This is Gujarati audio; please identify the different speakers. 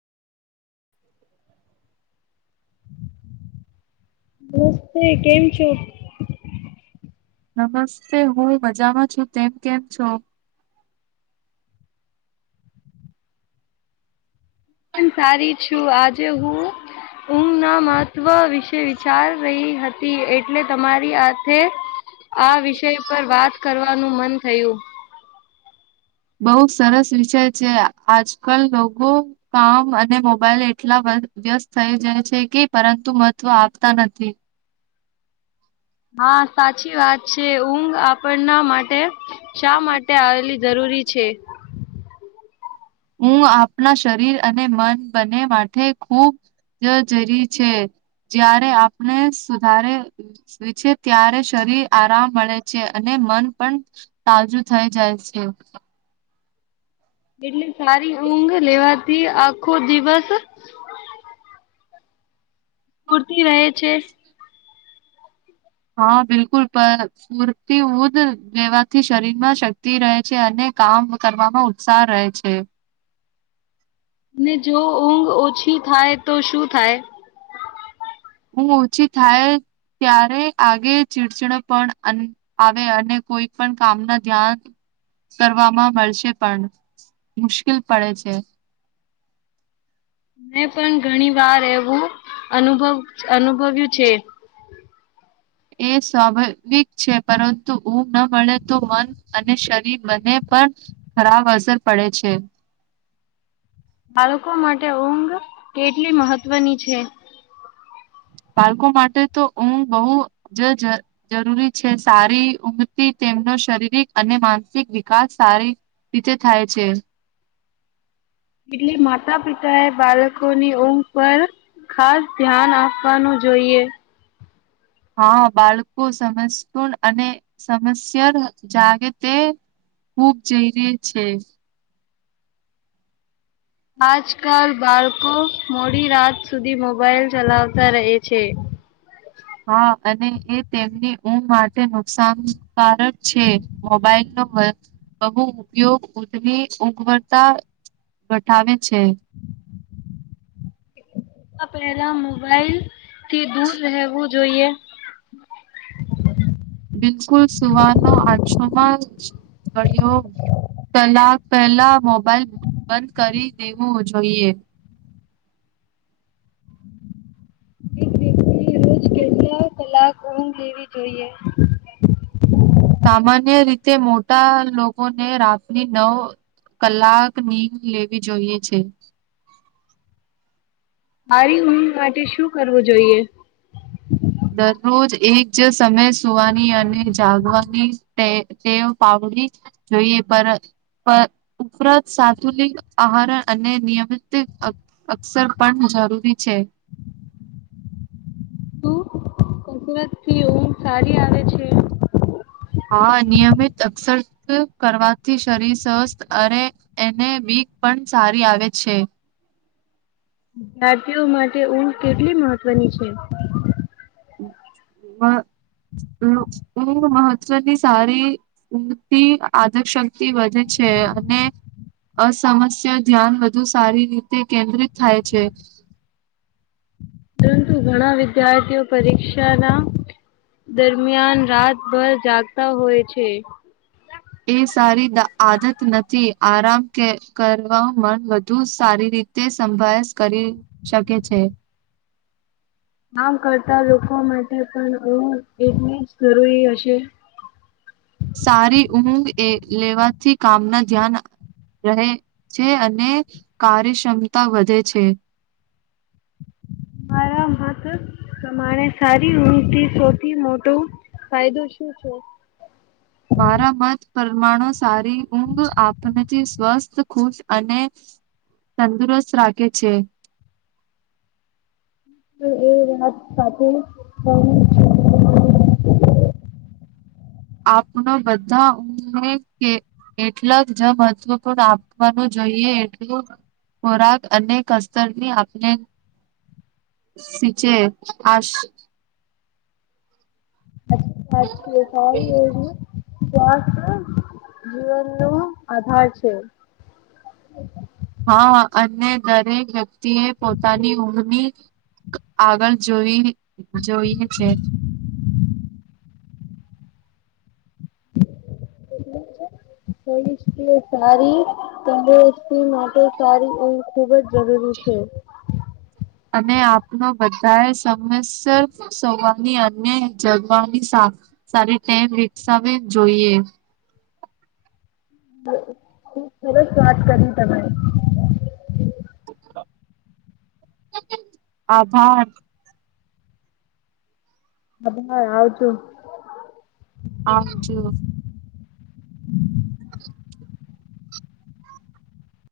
Speaker 1: નમસ્તે કેમ છો?
Speaker 2: નમસ્તે હું મજામાં છું તેમ કેમ છો?
Speaker 1: હાલો. સારી છું આજે હું ઊમનામાં વ વિશે વિચાર રહી હતી એટ એટલે તમારી હાથે. આ વિષય પર વાત કરવાનું મન થયું.
Speaker 2: બહુ સરસ વિષય છે આજકાલ લોકો કામ અને મોબાઈલ એટલા વ્યસ્ત થઈ જાય છે કે પરંતુ મહત્વ આપતા નથી.
Speaker 1: હા સાચી વાત છે ઊંઘ આપણના માટે શા માટે આવેલી જરૂરી છે?
Speaker 2: હું આપણા શરીર અને મન બને માટે ખૂબ જરી છે, જ્યારે આપણે સુધારે છે ત્યારે શરીર આરામ મળે છે અને મન પણ તાજું થઈ જાય છે.
Speaker 1: એટલે સારી ઊંઘ લેવાથી આખો દિવસ પૂરતી રહે છે.
Speaker 2: હા બિલકુલ ફૂરતી ઉધ લેવાથી શરીરમાં શક્તિ રહે છે અને કામ કરવામાં ઉત્સાહ રહે છે.
Speaker 1: ને જો ઊંઘ ઓછી થાય તો શું થાય?
Speaker 2: હું ઓછી થાય ત્યારે આગે ચીડચડ પણ આવે, અને કોઈ પણ કામના ધ્યાન કરવામાં મળશે પણ મુશ્કેલ પડે છે.
Speaker 1: મેં પણ ઘણી વાર એવું અનુભવ અનુભવ્યું છે.
Speaker 2: એ સ્વાભાવિક છે, પરંતુ ઊંઘ ન મળે તો મન અને શરીર બંને પણ ખરાબ અસર પડે છે.
Speaker 1: બાળકો માટે ઊંઘ કેટલી મહત્વની છે?
Speaker 2: બાળકો માટે તો ઊંઘ બહુ જ જરૂરી છે સારી ઊંઘથી તેમનો શારીરિક અને માનસિક વિકાસ સારી રીતે થાય છે.
Speaker 1: એટલે માતા પિતાએ બાળકોની ઊંઘ પર ખાસ ધ્યાન આપવાનું જોઈએ.
Speaker 2: હા બાળકો સમસણ અને સમસ્યા જાગે તે ખૂબ જઈ ર છે.
Speaker 1: આજકાલ બાળકો મોડી રાત સુધી મોબાઈલ ચલાવતા રહે છે.
Speaker 2: હા અને એ તેમની ઊં માટે નુકસાનકારક છે મોબાઈલનો બહુ ઉપયોગ ઉવી ઉગવડતા ઘઠાવે છે.
Speaker 1: [unintelligible] તે દૂર રહેવું જોઈએ.
Speaker 2: બિલકુલ સુવાનો આછોમા ઘળયો કલાક પહેલા મોબાઈલ બંધ કરી દેવો જોઈએ.
Speaker 1: એક વ્યક્તિ રોજ કેટલા કલાક ઊઘ લેવી જોઈએ?
Speaker 2: સામાન્ય રીતે મોટા લોકોને રાતની નવ કલાક નીંદ લેવી જોઈએ છે.
Speaker 1: સારી ઊઘ માટે શું કરવું જોઈએ?
Speaker 2: દરરોજ એક જ સમય સુવાની અને જાગવાની ટેવ પાવડી જોઈએ, પર પર ઉપરાંત સાથુલિક આહાર અને નિયમિત અક્ષર પણ જરૂરી છે.
Speaker 1: કસરત થી ઊઘ સારી આવે છે.
Speaker 2: હા નિયમિત અક્ષર કરવાથી, શરીર સ્વસ્થ અને એને બીક પણ સારી આવે છે.
Speaker 1: વિદ્યાર્તીયો માટે ઊંઘ કેટલી મહત્વની છે?
Speaker 2: મહત્વની સારી ઊંઘથી આદરશક્તિ વધે છે અને, અસમસ્યા ધ્યાન વધુ સારી રીતે કેન્દ્રિત થાય છે.
Speaker 1: પણ ઘણા વિદ્યાર્થીઓ પરીક્ષાના દરમિયાન રાતભર જાગતા હોય છે.
Speaker 2: એ સારી આદત નથી આરામ ક કરવા મન વધુ સારી રીતે સંભાયેશ કરી શકે છે.
Speaker 1: કમ કરતા લોકો માટે પણ એટલી જ જરૂરી હશે?
Speaker 2: સારી ઊંઘ લેવાથી કામના ધ્યાન રહે છે અને, કાર્યક્ષમતા વધે છે.
Speaker 1: મારા મત પ્રમાણે સારી ઊંઘથી થી સૌથી મોટો ફાયદો શું છે?
Speaker 2: મારા મત પરમાણુ સારી ઊંઘ આપથી સ્વસ્થ ખુશ અને, તંદુરસ્ત રાખે છે.
Speaker 1: પણ એ [unintelligible]
Speaker 2: આપના બધાને એટલાક જ મહત્વપૂર્ણ આપવાનું જોઈએ એટલું, ખોરાક અને કતરની આપને સીચે, આ
Speaker 1: [unintelligible] સ્વસ્થ જીવન નો આધાર છે.
Speaker 2: હા અને દરેક વ્યક્તિએ પોતાની ઊંઘની, આગળ જોઈ જોઈ છે.
Speaker 1: [unintelligible] માટે સારી ઊંઘ ખુબ જ જરૂરી છે.
Speaker 2: અને આપનો બધાએ સમયસર સવાની અન્ય જગવાની સારી સારી ટેવ વિકસાવે જોઈએ.
Speaker 1: ખૂબ સરસ વાત કરી તમે.
Speaker 2: આભાર.
Speaker 1: હા ભાઈ આવજો.
Speaker 2: આવજો. [inaudible]